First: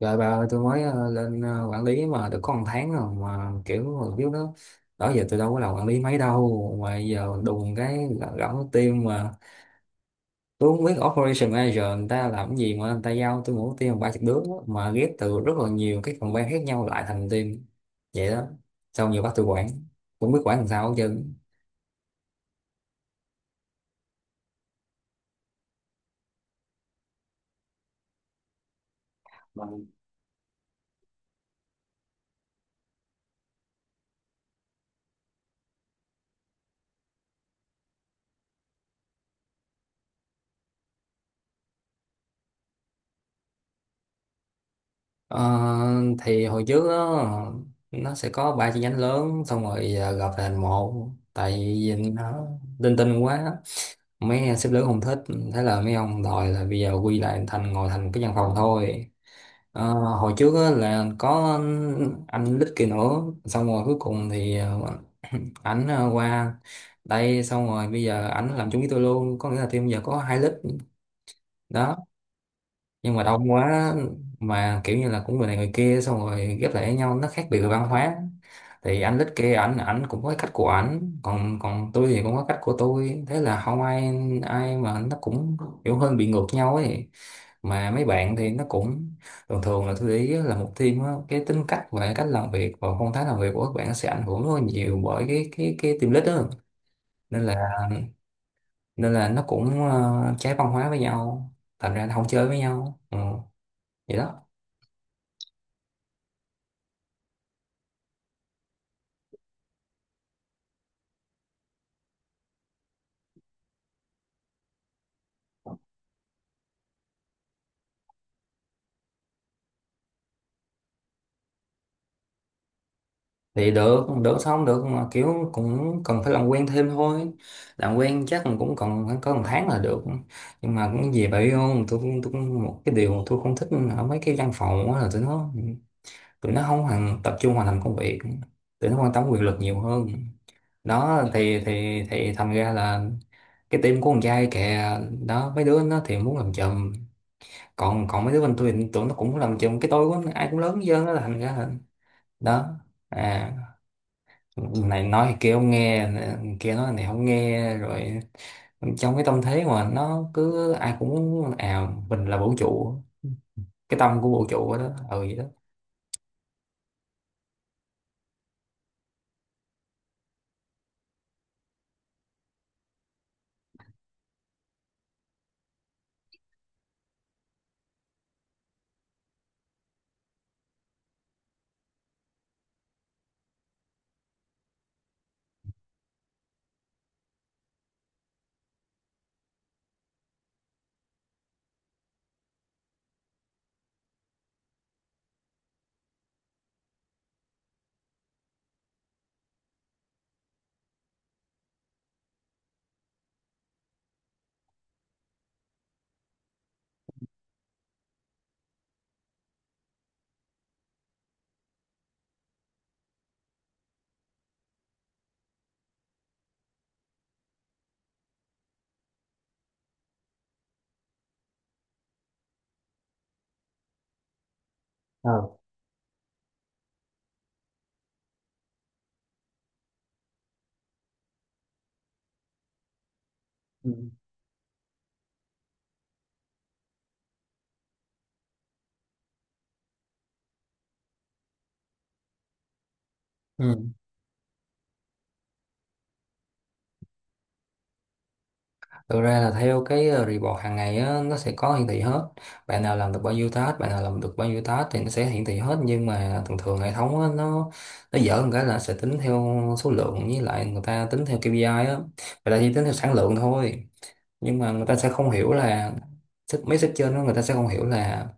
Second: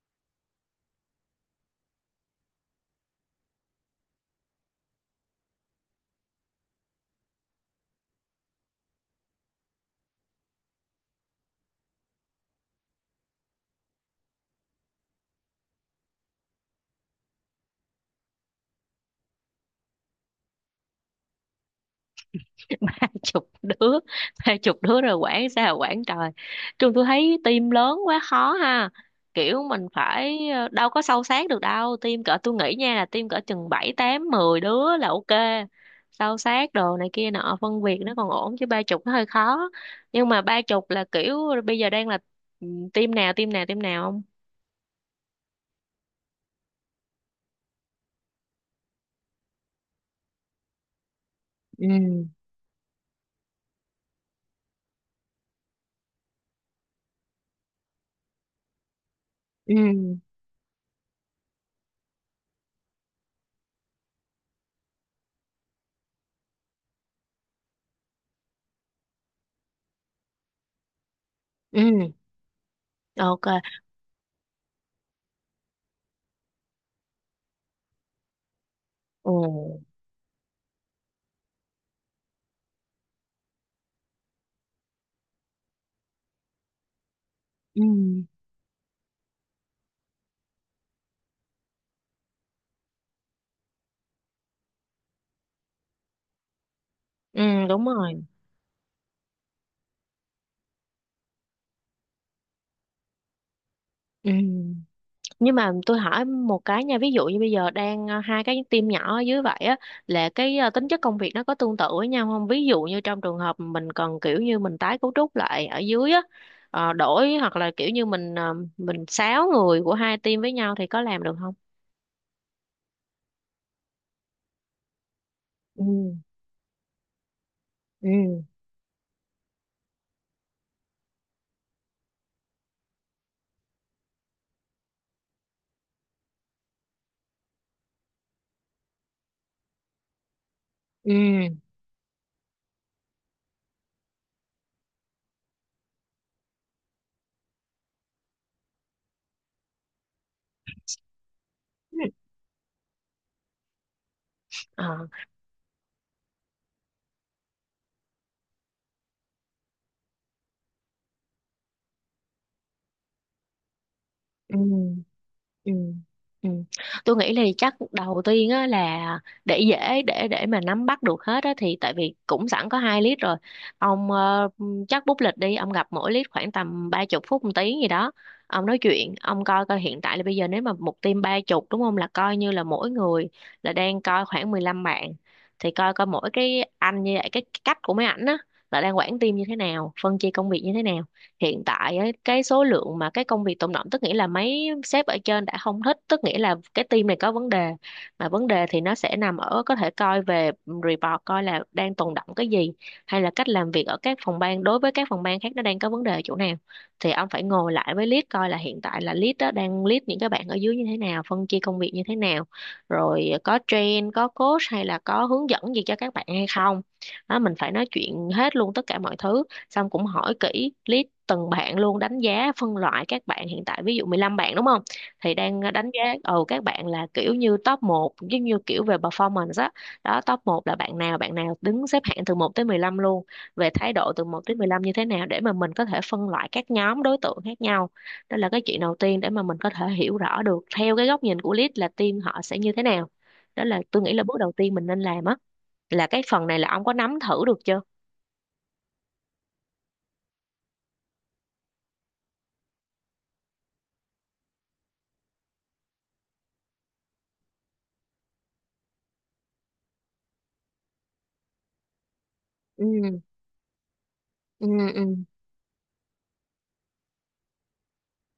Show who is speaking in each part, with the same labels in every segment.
Speaker 1: Rồi bà ơi, tôi mới lên quản lý mà được có 1 tháng rồi mà kiểu mà biết đó, đó giờ tôi đâu có làm quản lý mấy đâu mà giờ đùng cái gõ team mà tôi không biết operation manager người ta làm cái gì mà người ta giao tôi mỗi team 30 đứa mà ghép từ rất là nhiều cái phòng ban khác nhau lại thành team vậy đó. Xong giờ bắt tôi quản, cũng biết quản làm sao hết trơn.
Speaker 2: Ba chục đứa, ba chục đứa rồi quản sao quản trời. Trường tôi thấy team lớn quá khó ha, kiểu mình
Speaker 1: Vâng.
Speaker 2: phải đâu có sâu sát được đâu. Team cỡ tôi nghĩ nha là team cỡ chừng bảy tám 10 đứa là ok. Sâu sát đồ này kia nọ, phân việc nó còn ổn, chứ ba chục nó hơi khó. Nhưng mà ba chục là kiểu bây giờ đang là ừ, team nào team nào team nào không.
Speaker 1: Ờ, thì hồi trước đó, nó sẽ có 3 chi nhánh lớn xong rồi giờ gộp thành một, tại
Speaker 2: Ừ.
Speaker 1: vì nó linh tinh quá, mấy sếp lớn không thích, thế là mấy ông đòi là bây giờ quy lại thành ngồi thành cái văn phòng thôi.
Speaker 2: Ừ.
Speaker 1: Hồi trước á, là có anh Lít kia nữa xong rồi cuối cùng thì ảnh qua đây xong rồi bây giờ ảnh làm chung với tôi luôn, có nghĩa là team giờ có hai Lít đó.
Speaker 2: Ừ.
Speaker 1: Nhưng mà
Speaker 2: Ok.
Speaker 1: đông quá, mà kiểu như là cũng người này người kia xong rồi ghép lại với nhau nó khác biệt về văn hóa. Thì anh lít
Speaker 2: Ồ.
Speaker 1: kia ảnh ảnh cũng có cái cách của ảnh, còn còn tôi thì cũng có cách của tôi, thế là không ai ai mà nó cũng kiểu hơi bị ngược nhau ấy.
Speaker 2: Ừ.
Speaker 1: Mà mấy bạn thì nó cũng thường thường là tôi để ý á, là một team á, cái tính cách và cách làm việc và phong thái làm việc của các bạn sẽ ảnh hưởng rất là nhiều bởi cái team lead đó. nên là
Speaker 2: Ừ, đúng rồi.
Speaker 1: nên là nó cũng trái văn hóa với nhau, thành ra nó không chơi với nhau. Ừ, vậy
Speaker 2: Ừ,
Speaker 1: đó.
Speaker 2: nhưng mà tôi hỏi một cái nha, ví dụ như bây giờ đang hai cái team nhỏ ở dưới vậy á, là cái tính chất công việc nó có tương tự với nhau không? Ví dụ như trong trường hợp mình cần, kiểu như mình tái cấu trúc lại ở dưới á, đổi hoặc là kiểu như mình sáu người của hai team với nhau, thì có làm được không?
Speaker 1: Thì được, được sao không được, mà kiểu
Speaker 2: Ừ.
Speaker 1: cũng cần phải làm quen thêm thôi. Làm quen
Speaker 2: Ừ.
Speaker 1: chắc là cũng còn khoảng có 1 tháng là được. Nhưng mà cũng gì vậy không, một cái điều mà tôi không thích ở mấy cái văn phòng á là tụi nó không hoàn tập trung vào làm công việc, tụi nó quan tâm quyền lực nhiều hơn. Đó
Speaker 2: Ừ.
Speaker 1: thì thành ra là cái team của con trai kìa, đó mấy đứa nó thì muốn làm chùm, còn còn mấy đứa bên tôi thì tụi nó cũng muốn làm chùm, cái tôi của nó ai cũng lớn hết trơn đó, thành ra là
Speaker 2: Ừ.
Speaker 1: đó. À, này
Speaker 2: Ờ.
Speaker 1: nói thì kia không nghe, kia nói này không nghe rồi. Trong cái tâm thế mà nó cứ ai cũng à mình là vũ trụ, cái tâm của vũ
Speaker 2: Ừ.
Speaker 1: trụ đó. Ừ vậy đó.
Speaker 2: Ừ. Ừ. Tôi nghĩ là chắc đầu tiên á là, để dễ để mà nắm bắt được hết á, thì tại vì cũng sẵn có hai lít rồi, ông chắc bút lịch đi, ông gặp mỗi lít khoảng tầm 30 phút một tiếng gì đó. Ông nói chuyện ông coi coi hiện tại là bây giờ nếu mà một team ba chục đúng không, là coi như là mỗi người là đang coi khoảng 15 bạn. Thì coi coi mỗi cái anh như vậy, cái cách của mấy ảnh á là đang quản team như thế nào, phân chia công việc như thế nào. Hiện tại ấy, cái số lượng mà cái công việc tồn đọng, tức nghĩa là mấy sếp ở trên đã không thích, tức nghĩa là cái team này có vấn đề. Mà vấn đề thì nó sẽ nằm ở, có thể coi về report coi là đang tồn đọng cái gì, hay là cách làm việc ở các phòng ban đối với các phòng ban khác nó đang có vấn đề ở chỗ nào. Thì ông phải ngồi lại với lead, coi là hiện tại là lead đó đang lead những cái bạn ở dưới như thế nào, phân chia công việc như thế nào, rồi có train có coach hay là có hướng dẫn gì cho các bạn hay không. Đó, mình phải nói chuyện hết luôn tất cả mọi thứ, xong cũng hỏi kỹ list từng bạn luôn, đánh giá phân loại các bạn hiện tại, ví dụ 15 bạn đúng không, thì
Speaker 1: Ờ.
Speaker 2: đang đánh giá ừ các bạn là kiểu như top một, giống như kiểu về performance á. Đó. Top một là bạn nào, bạn nào đứng xếp hạng từ một tới 15 luôn, về
Speaker 1: Ừ.
Speaker 2: thái độ từ một tới 15 như thế nào, để mà mình có thể phân loại các nhóm đối tượng khác nhau. Đó là cái chuyện đầu tiên để mà mình có thể hiểu rõ được theo cái góc nhìn của lead là team họ sẽ như thế nào. Đó là
Speaker 1: Ừ.
Speaker 2: tôi nghĩ là bước đầu tiên mình nên làm á, là cái phần này là ông có nắm thử được chưa?
Speaker 1: Thực ra là theo cái report hàng ngày á, nó sẽ có hiển thị hết, bạn nào làm được bao nhiêu task, bạn nào làm được bao nhiêu task thì nó sẽ hiển thị hết. Nhưng mà thường thường hệ thống á, nó dở một cái là sẽ tính theo số lượng, với lại người ta tính theo KPI á, người ta chỉ
Speaker 2: Ừ.
Speaker 1: tính theo sản lượng thôi. Nhưng
Speaker 2: Ừ.
Speaker 1: mà người ta
Speaker 2: Ừ.
Speaker 1: sẽ không hiểu là sách mấy sách trên đó người ta sẽ không hiểu là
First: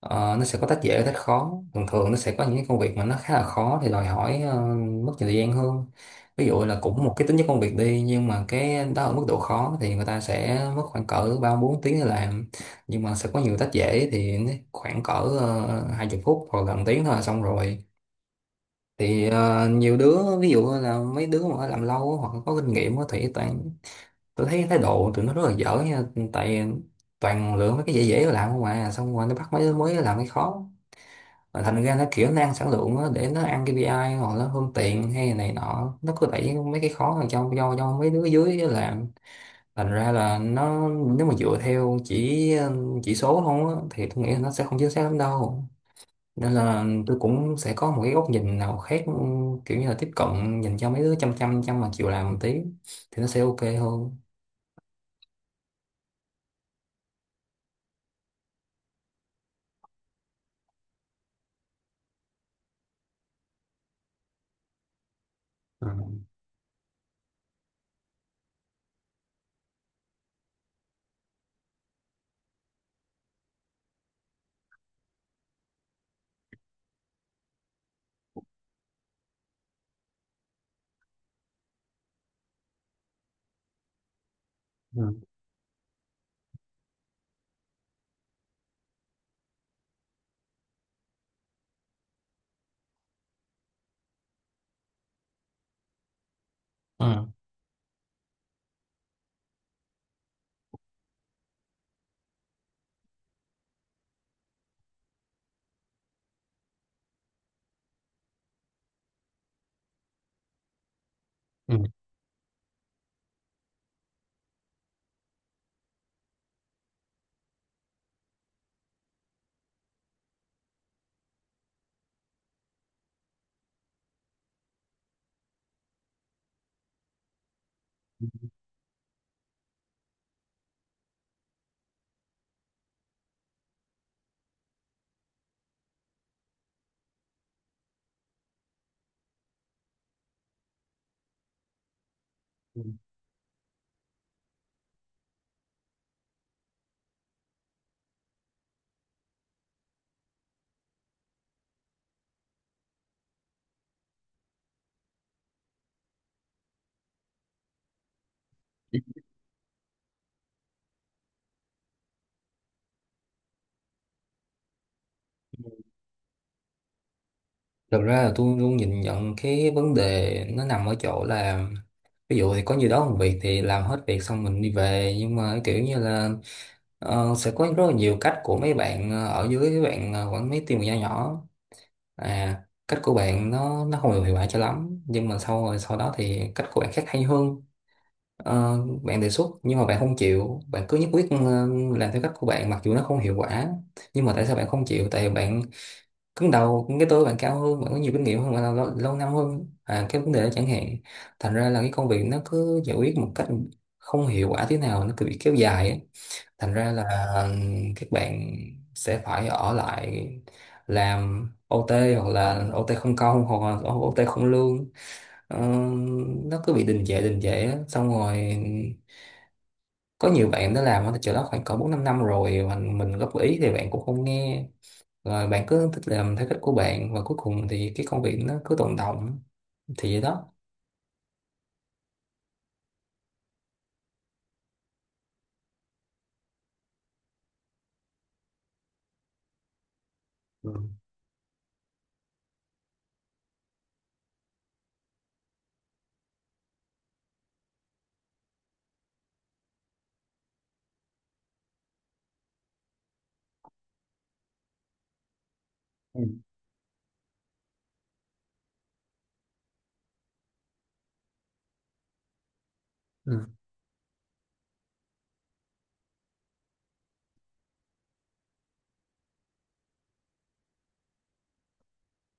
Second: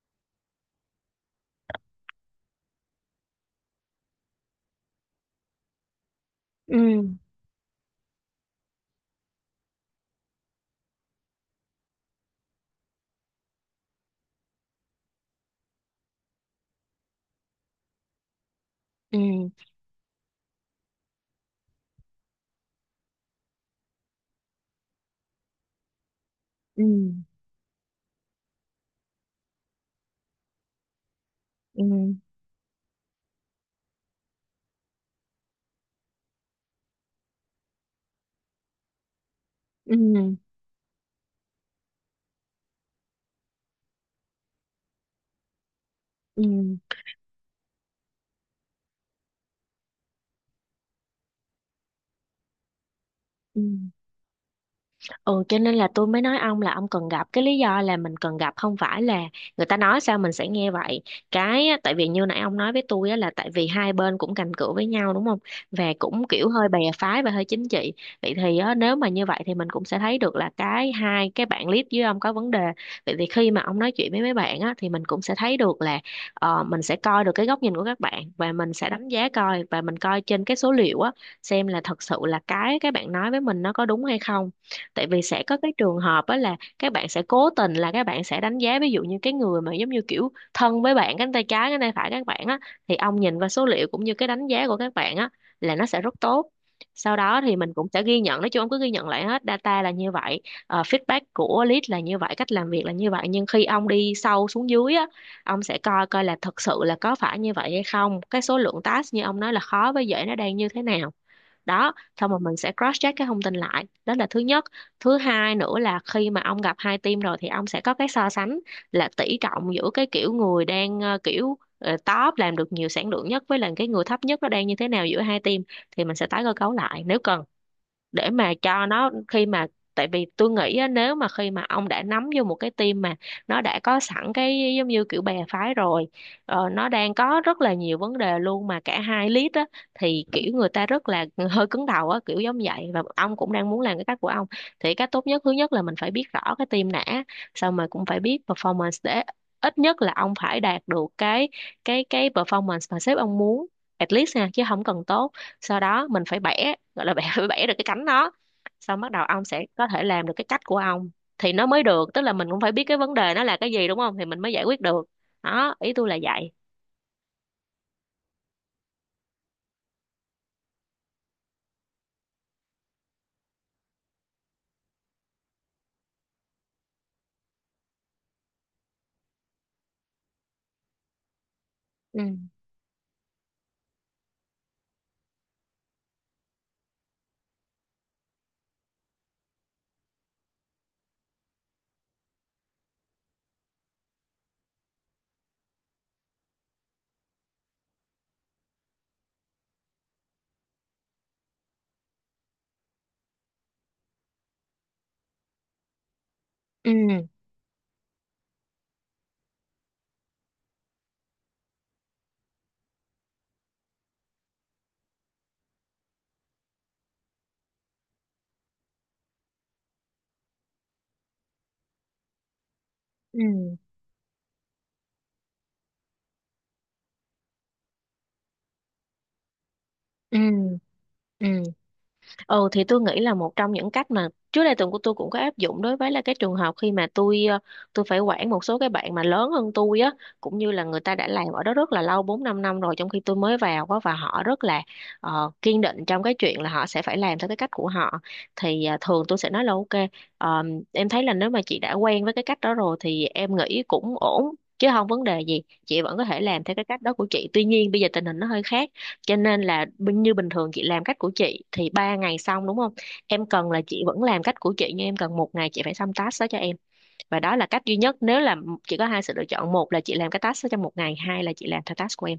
Speaker 1: nó sẽ có tách dễ tách khó. Thường thường nó sẽ có những cái công việc mà nó khá là khó thì đòi hỏi mất nhiều thời gian hơn. Ví dụ
Speaker 2: Ừ.
Speaker 1: là cũng một cái tính chất công việc đi nhưng mà cái đó ở mức độ khó thì người ta sẽ mất khoảng cỡ 3 4 tiếng để làm. Nhưng mà sẽ có nhiều tách dễ thì nó khoảng cỡ 20 phút hoặc gần tiếng thôi là xong rồi. Thì
Speaker 2: Ừ.
Speaker 1: nhiều đứa ví dụ là mấy đứa mà làm lâu hoặc có kinh nghiệm á, thì toàn, tôi thấy thái độ tụi nó rất là dở nha, tại
Speaker 2: Ừ.
Speaker 1: toàn lựa mấy cái dễ dễ làm không à, xong rồi nó bắt mấy đứa mới làm cái khó. Mà thành
Speaker 2: Ừ.
Speaker 1: ra nó kiểu nó ăn sản lượng á, để nó ăn KPI hoặc nó hơn tiền hay này nọ, nó cứ đẩy mấy cái khó vào cho mấy đứa dưới làm. Thành
Speaker 2: Ừ.
Speaker 1: ra
Speaker 2: Ừ.
Speaker 1: là nó nếu mà dựa theo chỉ số không á, thì tôi nghĩ là nó sẽ không chính xác lắm đâu.
Speaker 2: Ừ.
Speaker 1: Nên là tôi cũng sẽ có một cái góc nhìn nào khác, kiểu như là tiếp cận nhìn cho mấy đứa chăm chăm chăm mà chịu làm một tí thì nó sẽ ok
Speaker 2: Ừ.
Speaker 1: hơn.
Speaker 2: Ừ cho nên là tôi mới nói ông là ông cần gặp. Cái lý do là mình cần gặp, không phải là người ta nói sao mình sẽ nghe vậy. Cái á, tại vì như nãy ông nói với tôi á, là tại vì hai bên cũng cành cửa với nhau đúng không,
Speaker 1: Ừ.
Speaker 2: và cũng kiểu hơi bè phái và hơi chính trị. Vậy thì á, nếu mà như vậy thì mình cũng sẽ thấy được là cái hai cái bạn lead với ông có vấn đề. Vậy thì khi mà ông nói chuyện với mấy bạn á, thì mình cũng sẽ thấy được là mình sẽ coi được cái góc nhìn của các bạn, và mình sẽ đánh giá coi, và mình coi trên cái số liệu á, xem là thật sự là cái bạn nói với mình nó có đúng hay không. Tại vì sẽ có cái trường hợp á là các bạn sẽ cố tình, là các bạn sẽ đánh giá ví dụ như cái người mà giống như kiểu thân với bạn, cánh tay trái cánh tay phải các bạn á, thì ông nhìn vào số liệu cũng như cái đánh giá của các bạn á, là nó sẽ rất tốt. Sau
Speaker 1: Ừ.
Speaker 2: đó thì mình cũng sẽ ghi nhận, nói chung ông cứ ghi nhận lại hết data là như vậy, feedback của lead là như vậy, cách làm việc là như vậy, nhưng khi ông đi sâu xuống dưới á, ông sẽ coi coi là thật sự là có phải như vậy hay không, cái số lượng task như ông nói là khó với dễ nó đang như thế nào.
Speaker 1: Ừ.
Speaker 2: Đó, xong rồi mình sẽ cross check cái thông tin lại, đó là thứ nhất. Thứ hai nữa là khi mà ông gặp hai team rồi, thì ông sẽ có cái so sánh là tỷ trọng giữa cái kiểu người đang kiểu top làm được nhiều sản lượng nhất với là cái người thấp nhất, nó đang như thế nào giữa hai team, thì mình sẽ tái cơ cấu lại nếu cần. Để mà cho nó, khi mà, tại vì tôi nghĩ á, nếu mà khi mà ông đã nắm vô một cái team mà nó đã có sẵn cái giống như kiểu bè phái rồi, nó đang có rất là nhiều vấn đề luôn, mà cả hai lead á, thì kiểu người ta rất là hơi cứng đầu á kiểu giống vậy, và ông cũng đang muốn làm cái cách của ông. Thì cách tốt nhất, thứ nhất là mình phải biết rõ cái team đã, xong rồi cũng phải biết performance, để ít nhất là ông phải đạt được cái performance mà sếp ông muốn, at least nha, chứ không cần tốt. Sau đó mình phải bẻ, gọi là bẻ, phải bẻ được cái cánh nó, xong bắt đầu ông sẽ có thể làm được cái cách của ông, thì nó mới được. Tức là mình cũng phải biết cái vấn đề nó là cái gì đúng không, thì mình mới giải quyết được. Đó, ý tôi là vậy.
Speaker 1: Thực ra là tôi luôn nhìn nhận cái vấn đề nó nằm ở chỗ là ví dụ thì có nhiều đó công việc thì làm hết việc xong mình đi về, nhưng mà kiểu như là sẽ có rất là nhiều cách của mấy bạn ở dưới, mấy bạn quản mấy team nhỏ nhỏ.
Speaker 2: Ừ.
Speaker 1: À, cách của bạn nó không được hiệu quả cho lắm, nhưng mà sau rồi sau đó thì cách của bạn khác hay hơn. Ờ, Bạn đề xuất nhưng mà bạn không chịu, bạn cứ nhất quyết làm theo cách của bạn mặc dù nó không hiệu quả. Nhưng mà tại sao bạn không chịu, tại bạn cứng đầu, cũng cái tôi bạn cao hơn, bạn có nhiều kinh nghiệm hơn, bạn là lâu, lâu năm hơn, à cái vấn đề đó chẳng hạn. Thành ra là cái công việc nó cứ giải quyết một cách không hiệu quả, thế nào nó cứ bị kéo dài ấy. Thành ra
Speaker 2: Ừ.
Speaker 1: là ừm, các bạn sẽ phải ở lại làm OT, hoặc là OT không công hoặc là OT không lương. Ờ, nó cứ bị đình trệ á. Xong rồi có nhiều bạn đã làm ở chỗ đó khoảng cỡ 4 5 năm rồi mà mình góp
Speaker 2: Ừ.
Speaker 1: ý thì bạn cũng không nghe, rồi bạn cứ thích làm theo cách của bạn và cuối cùng thì cái công việc nó cứ tồn đọng. Thì vậy
Speaker 2: Ừ.
Speaker 1: đó.
Speaker 2: Ừ. Ừ thì tôi nghĩ là một trong những cách mà trước đây tuần của tôi cũng có áp dụng, đối với là cái trường hợp khi mà tôi tôi phải quản một số cái bạn mà lớn hơn tôi á, cũng như
Speaker 1: Ừ.
Speaker 2: là người ta đã làm ở đó rất là lâu, 4 5 năm rồi, trong khi tôi mới vào á, và họ rất là kiên định trong cái chuyện là họ sẽ phải làm theo cái cách của họ. Thì thường tôi sẽ nói là ok, ờ, em thấy là nếu mà chị đã quen với cái cách đó rồi thì em nghĩ cũng ổn, chứ không vấn đề gì, chị vẫn
Speaker 1: Ừ.
Speaker 2: có thể làm theo cái cách đó của chị, tuy nhiên bây giờ tình hình nó hơi khác. Cho nên là như bình thường chị làm cách của chị thì 3 ngày xong đúng không, em
Speaker 1: Ừ.
Speaker 2: cần là chị vẫn làm cách của chị, nhưng em cần 1 ngày chị phải xong task đó cho em. Và đó là cách duy nhất, nếu là chị có hai sự lựa chọn, một là chị làm cái task đó trong 1 ngày, hai là chị làm theo task của em.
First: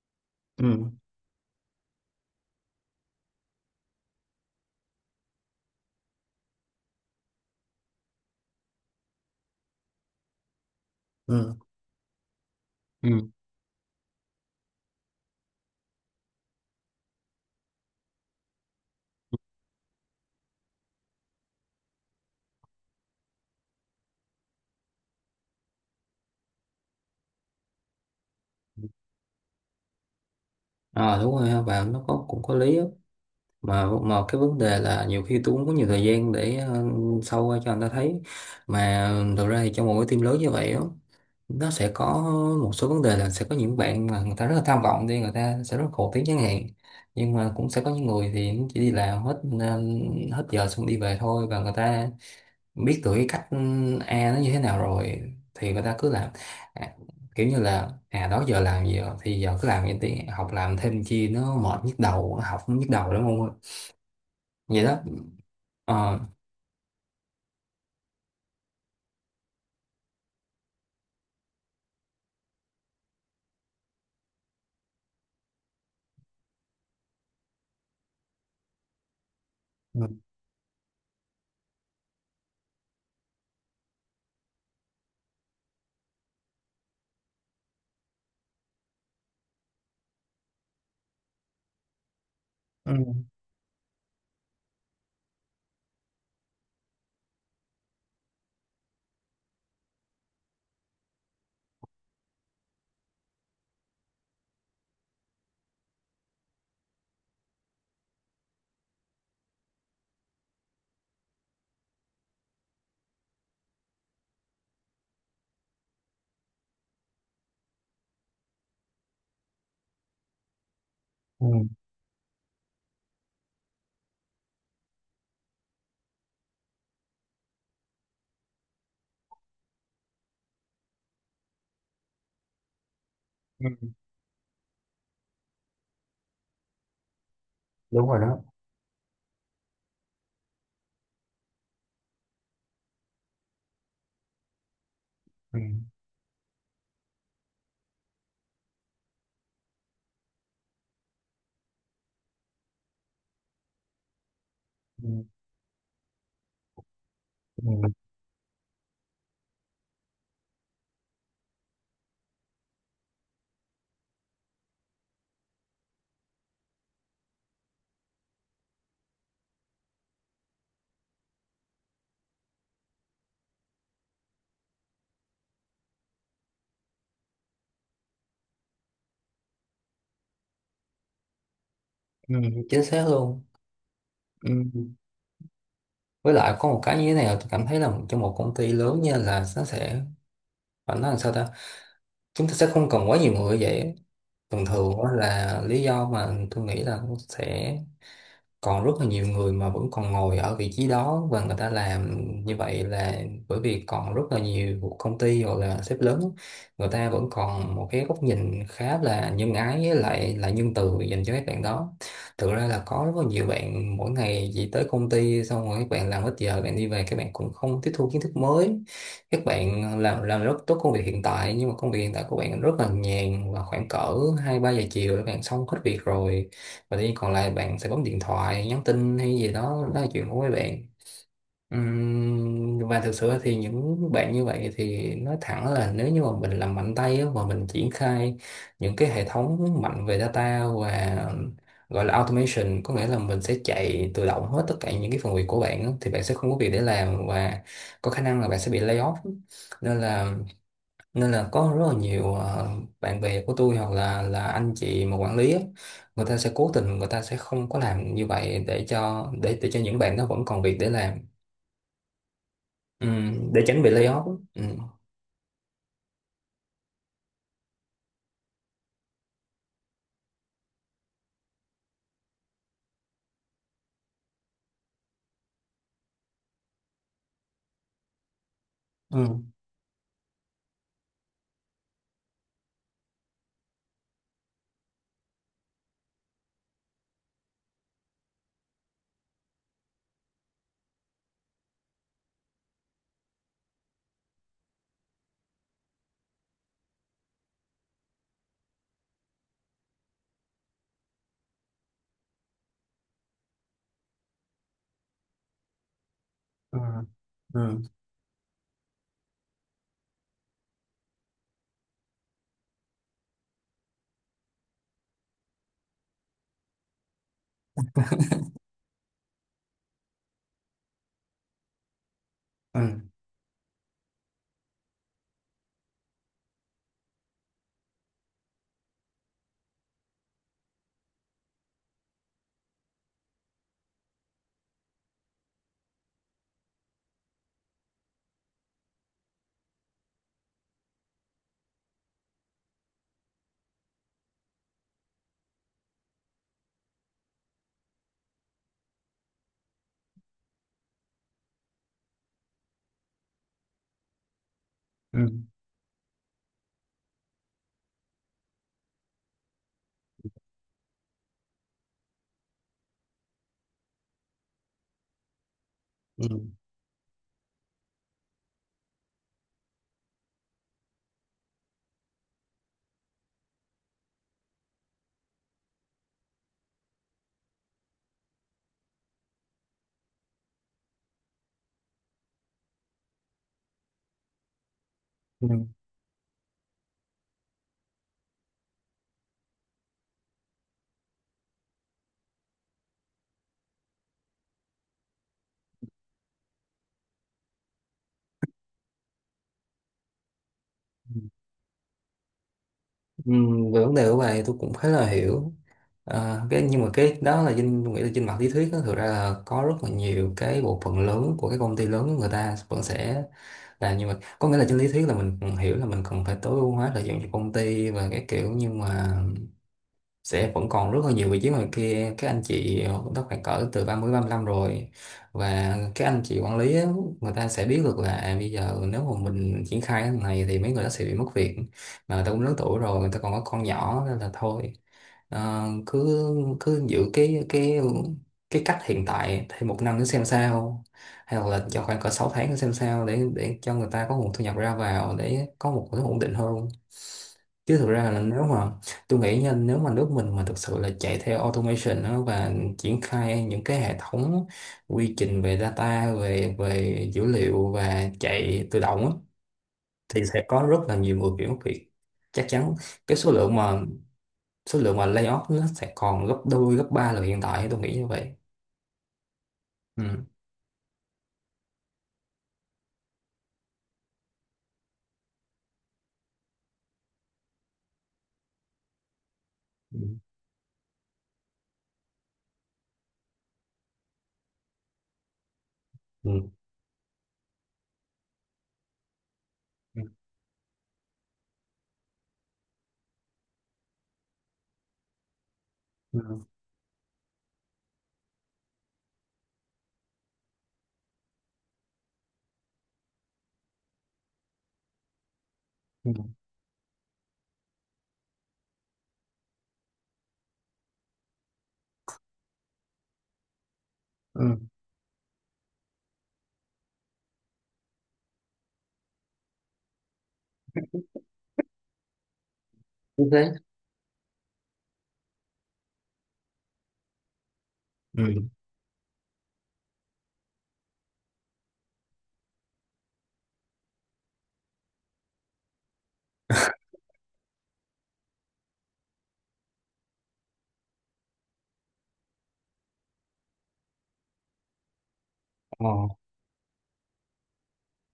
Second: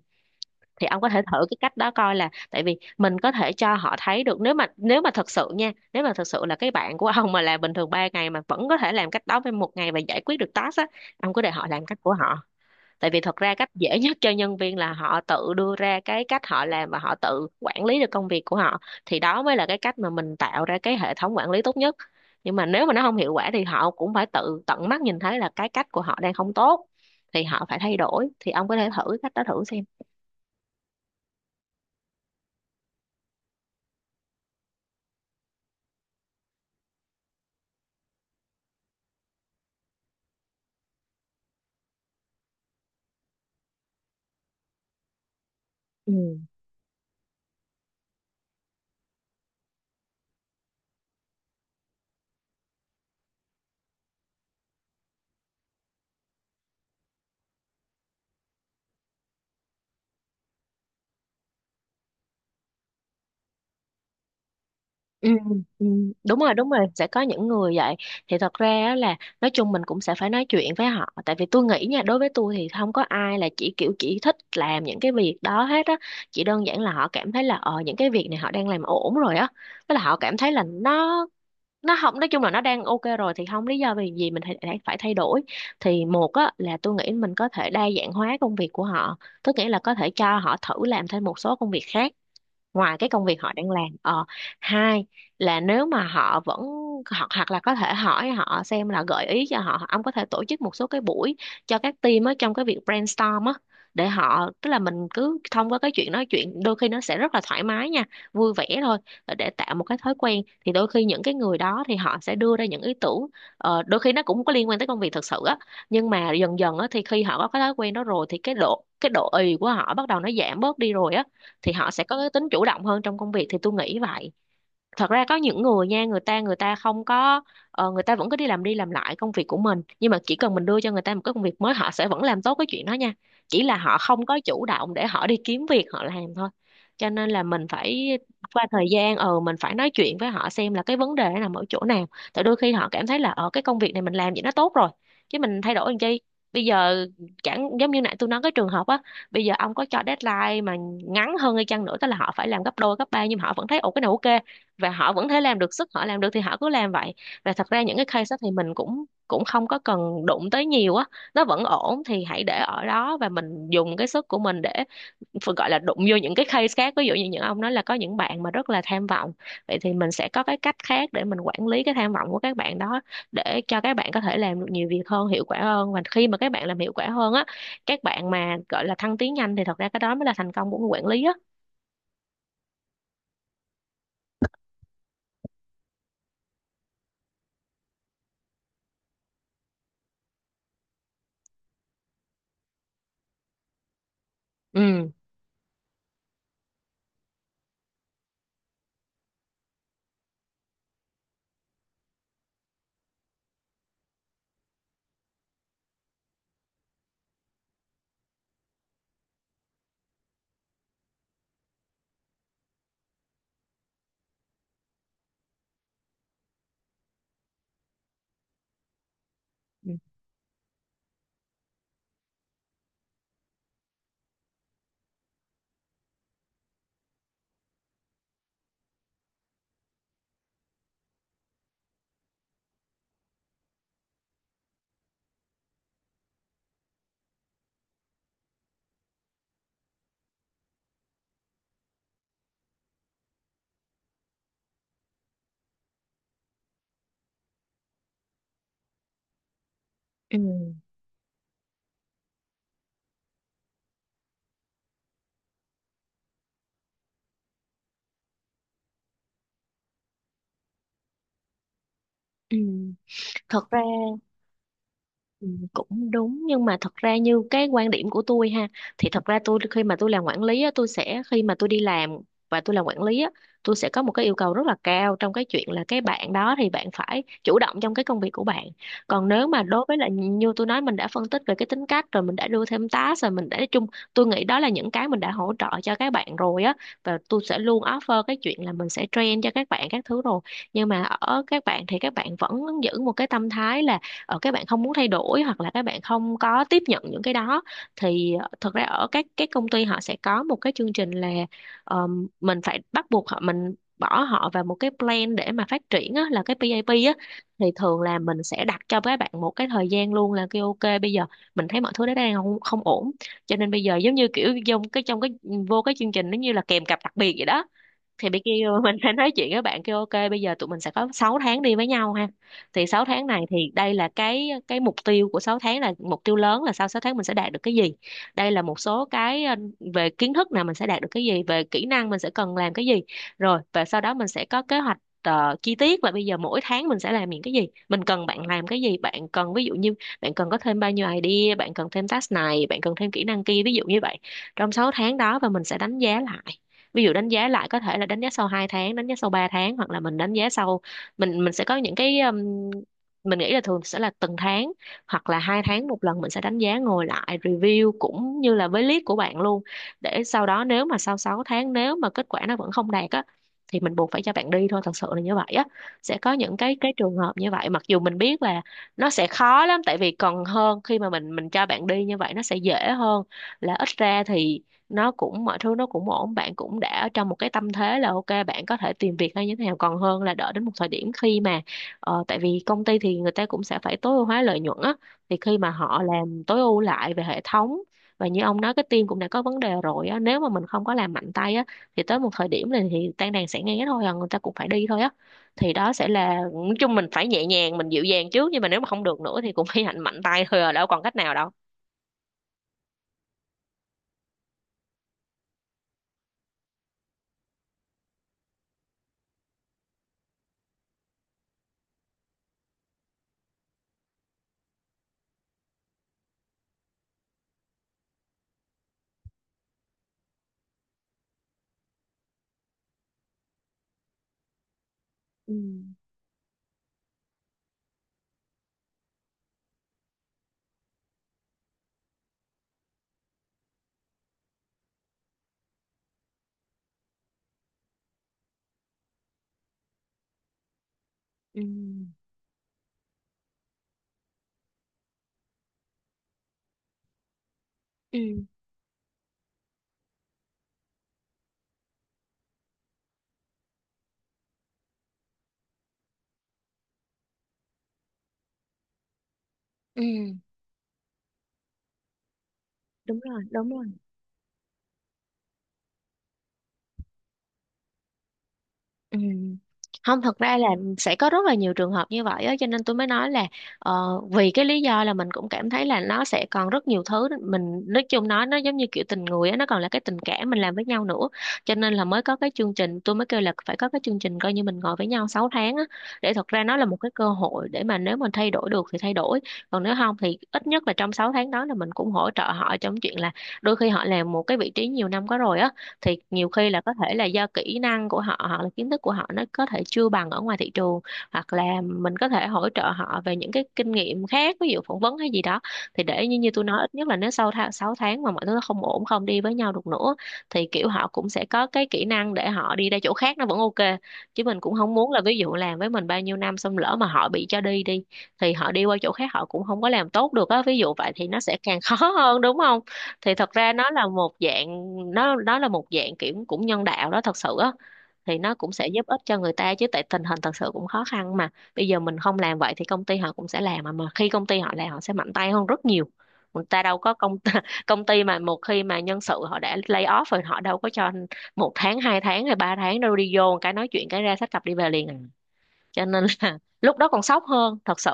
Speaker 2: Thì
Speaker 1: Ừ.
Speaker 2: ông có thể thử cái cách đó coi, là tại vì mình có thể cho họ thấy được, nếu mà thật sự nha, nếu mà thật sự là cái bạn của ông mà làm bình thường 3 ngày, mà vẫn có thể làm cách đó với 1 ngày và giải quyết được task á, ông cứ để
Speaker 1: Ừ.
Speaker 2: họ làm cách của họ. Tại vì
Speaker 1: Ừ.
Speaker 2: thật ra cách dễ nhất cho nhân viên là họ tự đưa ra cái cách họ làm, và họ tự quản lý được công việc của họ. Thì đó mới là cái cách mà mình tạo ra cái hệ thống quản lý tốt nhất. Nhưng mà nếu mà nó không hiệu quả thì họ cũng phải tự tận mắt nhìn thấy là cái cách của họ đang không tốt, thì họ phải thay đổi. Thì ông có thể thử cách đó thử xem.
Speaker 1: À đúng rồi ha, bạn nó có cũng có lý á. Mà cái vấn đề là nhiều khi tôi cũng có nhiều thời gian để sâu ra cho anh ta thấy. Mà thực ra thì trong một cái team lớn như vậy á, nó sẽ có một số vấn đề là sẽ có những bạn mà người ta rất là tham vọng đi, người ta sẽ rất là khổ
Speaker 2: Ừ.
Speaker 1: tiếng chẳng hạn. Nhưng mà cũng sẽ có những người thì chỉ đi làm hết hết giờ xong đi về thôi, và người ta biết được cái cách ừ, A nó như thế nào rồi thì người ta cứ làm. À, kiểu như là à đó giờ làm gì rồi thì giờ cứ làm vậy đi, học làm thêm chi nó mệt nhức đầu, học cũng nhức đầu đúng không. Vậy đó.
Speaker 2: Ừ, ừ,
Speaker 1: Ờ.
Speaker 2: đúng rồi, đúng rồi, sẽ có những người vậy. Thì thật ra á là nói chung mình cũng sẽ phải nói chuyện với họ, tại vì tôi nghĩ nha, đối với tôi thì không có ai là chỉ kiểu chỉ thích làm những cái việc đó hết á. Chỉ đơn giản là họ cảm thấy là những cái việc này họ đang làm ổn rồi á, với là họ
Speaker 1: Ừ.
Speaker 2: cảm thấy là nó không, nói chung là nó đang ok rồi thì không lý do vì gì mình phải phải thay đổi. Thì một á là tôi nghĩ mình có thể đa dạng hóa công việc của họ, tức nghĩa là có thể cho họ thử làm thêm một số công việc khác
Speaker 1: Ừ.
Speaker 2: ngoài cái công việc họ đang làm. Ờ Hai là nếu mà họ vẫn, hoặc hoặc là có thể hỏi họ xem, là gợi ý cho họ ông có thể tổ chức một số cái buổi cho các team á, trong cái việc brainstorm á, để họ, tức là mình cứ thông qua cái chuyện nói chuyện, đôi khi nó sẽ rất là thoải mái nha, vui vẻ thôi, để tạo một cái thói quen. Thì đôi khi những cái người đó thì họ sẽ đưa ra những ý tưởng, đôi khi nó cũng có liên quan tới công việc thực sự á. Nhưng mà dần dần á, thì khi họ có cái thói quen đó rồi thì cái độ ì của họ bắt đầu nó giảm bớt đi rồi á,
Speaker 1: Ừ.
Speaker 2: thì họ sẽ có cái tính chủ động hơn trong công việc, thì tôi nghĩ vậy. Thật ra có những người nha, người ta không có, người ta vẫn cứ đi làm lại công việc của mình, nhưng mà chỉ cần mình đưa cho người ta một cái công việc mới họ sẽ vẫn làm tốt cái chuyện đó nha. Chỉ là
Speaker 1: Ừ,
Speaker 2: họ không có chủ động để họ đi kiếm việc họ làm thôi. Cho nên là mình
Speaker 1: đúng
Speaker 2: phải
Speaker 1: rồi đó.
Speaker 2: qua thời gian, mình phải nói chuyện với họ xem là cái vấn đề nó nằm ở chỗ nào. Tại đôi khi họ cảm thấy là cái công việc này mình làm vậy nó tốt rồi, chứ
Speaker 1: Ừ.
Speaker 2: mình thay đổi làm chi bây giờ. Chẳng giống như nãy tôi nói cái trường hợp á, bây giờ ông có cho deadline mà ngắn hơn hay chăng nữa, tức là họ phải làm gấp đôi gấp ba, nhưng mà họ vẫn thấy ồ cái này ok, và
Speaker 1: Ừ.
Speaker 2: họ vẫn thấy làm được, sức họ làm được thì họ cứ làm vậy. Và thật ra
Speaker 1: Ừ.
Speaker 2: những cái case đó thì mình cũng cũng không có cần đụng tới nhiều á, nó vẫn ổn thì hãy để ở đó và mình dùng cái sức của mình để, phải gọi là đụng vô những cái case khác, ví dụ như những ông nói là có những bạn mà rất là tham vọng. Vậy thì mình sẽ có cái cách khác để mình quản lý cái tham vọng của các bạn đó, để cho các bạn có thể làm được nhiều việc hơn, hiệu quả hơn. Và khi mà các bạn làm hiệu quả hơn á, các bạn mà gọi là thăng tiến nhanh, thì thật ra cái đó mới là thành công của người quản lý á.
Speaker 1: Ừ, chính xác luôn. Ừ, với lại có một cái như thế này là tôi cảm thấy là trong một công ty lớn nha, là nó sẽ phải nói làm sao ta, chúng ta sẽ không cần quá nhiều người vậy. Thường thường
Speaker 2: Ừ,
Speaker 1: á là lý do mà tôi nghĩ là nó sẽ còn rất là nhiều người mà vẫn còn ngồi ở vị trí đó và người ta làm như vậy là bởi vì còn rất là nhiều công ty hoặc là sếp lớn người ta vẫn còn một cái góc nhìn khá là nhân ái với lại là nhân từ dành cho các bạn đó. Thực ra là có rất là nhiều bạn mỗi ngày chỉ tới công ty xong rồi các bạn làm hết giờ bạn đi về, các bạn cũng không tiếp thu kiến thức mới. các
Speaker 2: ừ,
Speaker 1: bạn làm làm rất tốt công việc hiện tại nhưng mà công việc hiện tại của bạn rất là nhàn, và khoảng cỡ 2 3 giờ chiều các bạn xong hết việc rồi, và thì còn lại bạn sẽ bấm điện thoại, nhắn tin hay gì đó, đó là chuyện của mấy bạn. Và thực sự thì những bạn như vậy thì nói thẳng là nếu như mà mình làm mạnh tay á, mà mình triển khai những cái hệ thống mạnh về data và gọi là automation, có nghĩa là mình sẽ chạy tự động hết tất cả những cái phần việc của bạn á, thì bạn sẽ không có việc để làm, và có khả năng là bạn sẽ bị lay off. Nên là
Speaker 2: ừ,
Speaker 1: có rất là nhiều bạn bè của tôi hoặc là anh chị mà quản lý á, người ta sẽ cố tình, người ta sẽ không có làm như vậy để cho để cho những bạn đó vẫn còn việc để làm.
Speaker 2: ừ.
Speaker 1: Ừ, để
Speaker 2: Thật ra,
Speaker 1: tránh bị layoff. Ừ.
Speaker 2: ừ, cũng đúng, nhưng mà thật ra như cái quan điểm của tôi ha, thì thật ra tôi, khi mà tôi làm quản lý á, tôi sẽ, khi mà tôi đi làm và tôi làm quản lý á, tôi sẽ có một cái yêu cầu rất là cao trong cái chuyện là cái bạn đó thì bạn phải chủ động trong cái công việc của bạn.
Speaker 1: Ừ.
Speaker 2: Còn nếu mà đối với là như tôi nói, mình đã phân tích về cái tính cách rồi, mình đã đưa thêm task rồi, mình đã nói chung, tôi nghĩ đó là những cái mình đã hỗ trợ cho các bạn rồi á. Và tôi sẽ luôn offer cái chuyện là mình sẽ train cho các bạn các thứ rồi. Nhưng mà ở các bạn thì các bạn vẫn giữ một cái tâm thái là, các bạn không muốn thay đổi, hoặc là các bạn không có tiếp nhận những cái đó. Thì thật ra ở các công ty họ sẽ có một cái chương trình là, ờ, mình phải bắt buộc họ, mình bỏ họ vào một cái plan để mà phát triển á, là cái
Speaker 1: Ừ.
Speaker 2: PAP á. Thì
Speaker 1: Ừ.
Speaker 2: thường là mình sẽ đặt cho các bạn một cái thời gian luôn, là kêu ok bây giờ mình thấy mọi thứ đó đang không ổn, cho nên bây giờ giống như kiểu trong cái, vô cái chương trình, nó như là kèm cặp đặc biệt vậy đó. Thì bị kêu mình phải nói chuyện với bạn, kêu ok bây giờ tụi mình sẽ có 6 tháng đi với nhau ha. Thì
Speaker 1: Ừ.
Speaker 2: 6 tháng này thì đây là cái mục tiêu của 6 tháng, là mục tiêu lớn là sau 6 tháng mình sẽ đạt được cái gì. Đây là một số cái, về kiến thức nào mình sẽ đạt được cái gì, về kỹ năng mình sẽ cần làm cái gì. Rồi và sau đó mình sẽ có kế hoạch chi tiết là bây giờ mỗi tháng mình sẽ làm những cái gì, mình cần bạn làm cái gì, bạn cần ví dụ như bạn cần có thêm bao nhiêu idea, bạn cần thêm task này, bạn cần thêm kỹ năng kia, ví dụ như vậy trong 6 tháng đó. Và mình sẽ đánh giá lại, ví dụ đánh giá lại có thể là đánh giá sau 2 tháng, đánh giá sau 3 tháng, hoặc là mình đánh giá sau, mình sẽ có những cái, mình nghĩ là thường sẽ là từng tháng,
Speaker 1: Ừ.
Speaker 2: hoặc là 2 tháng một lần mình sẽ đánh giá, ngồi lại review cũng như là với lead của bạn luôn. Để sau đó nếu mà sau 6 tháng nếu mà kết quả nó vẫn không đạt á, thì mình buộc phải cho bạn đi thôi, thật sự là như vậy á. Sẽ
Speaker 1: Ừ.
Speaker 2: có những cái trường hợp như vậy, mặc dù mình biết là nó sẽ khó lắm, tại vì còn hơn khi mà mình cho bạn đi như vậy nó sẽ dễ hơn. Là ít ra thì nó cũng, mọi thứ nó cũng ổn, bạn cũng đã ở trong một cái tâm thế là ok bạn có thể tìm việc hay như thế nào, còn hơn là đợi đến một thời điểm khi mà, tại vì công ty thì người ta cũng sẽ phải tối ưu hóa lợi nhuận á, thì khi mà họ làm tối ưu lại về hệ thống, và như ông nói cái team cũng đã có vấn đề rồi á, nếu mà mình không có làm mạnh tay á, thì tới một thời điểm này thì tan đàn sẽ nghe thôi à, người ta cũng phải đi thôi á. Thì đó sẽ là, nói chung mình phải nhẹ nhàng, mình dịu dàng trước, nhưng mà nếu mà không được nữa thì cũng phải hành mạnh tay thôi à, đâu còn cách
Speaker 1: Ừ.
Speaker 2: nào đâu.
Speaker 1: Về vấn đề của bạn thì tôi cũng khá là hiểu. À, cái nhưng mà cái đó là trên tôi nghĩ là trên mặt lý thuyết đó, thực ra là có rất là nhiều cái bộ phận lớn của các công ty lớn người ta vẫn sẽ là, nhưng mà có nghĩa là trên lý thuyết là mình cần hiểu là mình cần phải tối ưu hóa lợi dụng cho công ty và cái kiểu. Nhưng mà sẽ vẫn còn rất là nhiều vị trí ngoài kia, các anh chị đó khoảng cỡ từ ba 30 35 rồi,
Speaker 2: Ừ.
Speaker 1: và các anh chị quản lý á, người ta sẽ biết được là à, bây giờ nếu mà mình triển khai cái này thì mấy người đó sẽ bị mất việc, mà người ta cũng lớn tuổi rồi, người ta còn có con nhỏ nên là thôi. Ờ, cứ cứ giữ cái cách hiện tại thêm 1 năm nữa xem sao, hay
Speaker 2: Ừ.
Speaker 1: là cho khoảng cỡ 6 tháng nữa xem sao, để cho người ta có nguồn thu nhập ra vào để có một cái ổn định hơn. Chứ thực ra là nếu
Speaker 2: Ừ.
Speaker 1: mà tôi nghĩ nha, nếu mà nước mình mà thực sự là chạy theo automation đó và triển khai những cái hệ thống quy trình về data về về dữ liệu và chạy tự động á,
Speaker 2: Ừ.
Speaker 1: thì sẽ có rất là nhiều người chuyển việc, chắc chắn. Cái
Speaker 2: Đúng
Speaker 1: số
Speaker 2: rồi,
Speaker 1: lượng
Speaker 2: đúng
Speaker 1: mà
Speaker 2: rồi.
Speaker 1: số lượng mà layoff nó sẽ còn gấp đôi gấp ba lần hiện tại, tôi nghĩ như vậy.
Speaker 2: Ừ. Không,
Speaker 1: Ừ.
Speaker 2: thật ra là sẽ có rất là nhiều trường hợp như vậy á, cho nên tôi mới nói là, vì cái lý do là mình cũng cảm thấy là nó sẽ còn rất nhiều thứ, mình nói chung, nói nó giống như kiểu tình người á, nó còn là
Speaker 1: Ừ.
Speaker 2: cái tình cảm mình làm với nhau nữa. Cho nên là mới có cái chương trình, tôi mới kêu là phải có cái chương trình coi như mình ngồi với nhau 6 tháng á, để thật
Speaker 1: Ừ.
Speaker 2: ra nó là một cái cơ hội để mà nếu mình thay đổi được thì thay đổi. Còn nếu
Speaker 1: Ừ.
Speaker 2: không thì ít nhất là trong 6 tháng đó là mình cũng hỗ trợ họ trong chuyện là đôi khi họ làm một cái vị trí nhiều năm có rồi á, thì
Speaker 1: Ừ.
Speaker 2: nhiều khi là có thể là do kỹ năng của họ hoặc là kiến thức của họ nó có thể chưa bằng ở ngoài thị trường, hoặc là mình có thể hỗ trợ họ về những cái kinh nghiệm khác, ví dụ phỏng vấn hay gì đó. Thì
Speaker 1: Ừ.
Speaker 2: để như như tôi nói, ít nhất là nếu sau tháng 6 tháng mà mọi thứ nó không ổn, không đi với nhau được nữa, thì kiểu họ cũng sẽ có cái kỹ năng để họ đi ra chỗ khác nó vẫn ok. Chứ
Speaker 1: Ừ.
Speaker 2: mình cũng không muốn là ví dụ làm với mình bao nhiêu năm xong lỡ mà họ bị cho đi đi, thì họ đi qua chỗ khác họ cũng không có làm tốt được á, ví dụ vậy thì nó sẽ càng khó hơn, đúng không.
Speaker 1: Như
Speaker 2: Thì thật
Speaker 1: thế.
Speaker 2: ra nó là một dạng, nó là một dạng kiểu cũng nhân đạo đó, thật sự á.
Speaker 1: Ừ.
Speaker 2: Thì nó cũng sẽ giúp ích cho người ta chứ, tại tình hình thật sự cũng khó khăn mà. Bây giờ mình không làm vậy thì công ty họ cũng sẽ làm, mà khi công ty họ làm họ sẽ mạnh tay hơn rất nhiều. Người ta đâu có công công ty mà một khi mà nhân sự họ đã lay off rồi họ đâu có cho 1 tháng, 2 tháng hay 3 tháng đâu, đi vô một cái nói chuyện cái ra xách cặp đi về liền à.
Speaker 1: Ờ.
Speaker 2: Cho nên là lúc đó còn sốc hơn thật sự,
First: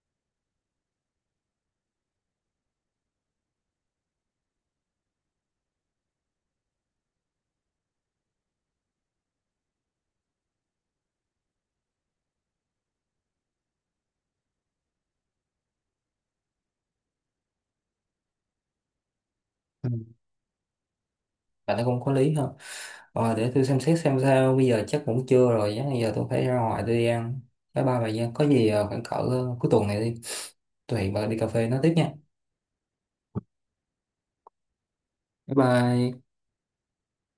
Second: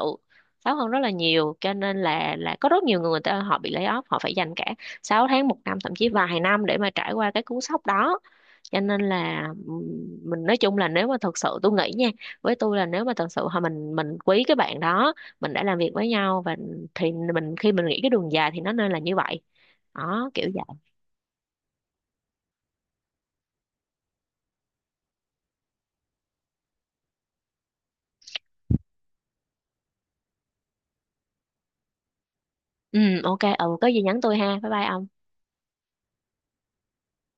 Speaker 2: sốc hơn rất là nhiều. Cho nên là có rất nhiều người, người ta họ bị lay off họ phải dành cả 6 tháng, một năm, thậm chí vài năm để mà trải qua cái cú sốc đó. Cho nên là, mình nói chung là nếu mà thật sự tôi nghĩ nha, với tôi là nếu mà thật sự họ, mình quý cái bạn đó, mình đã làm việc với nhau, và thì mình khi mình nghĩ cái đường dài thì nó nên là như vậy,
Speaker 1: Ừ.
Speaker 2: đó kiểu vậy.
Speaker 1: Bạn thấy cũng có lý ha. Ờ, để tôi xem xét xem sao, bây giờ chắc cũng trưa rồi, chắc bây giờ tôi phải ra ngoài tôi đi ăn. Bye bye bà Giang, có gì khoảng cỡ cuối tuần này đi, tôi hẹn bà đi cà phê nói tiếp nha.
Speaker 2: Ừ, ok, ừ, có gì nhắn tôi ha, bye bye ông.
Speaker 1: Bye bye.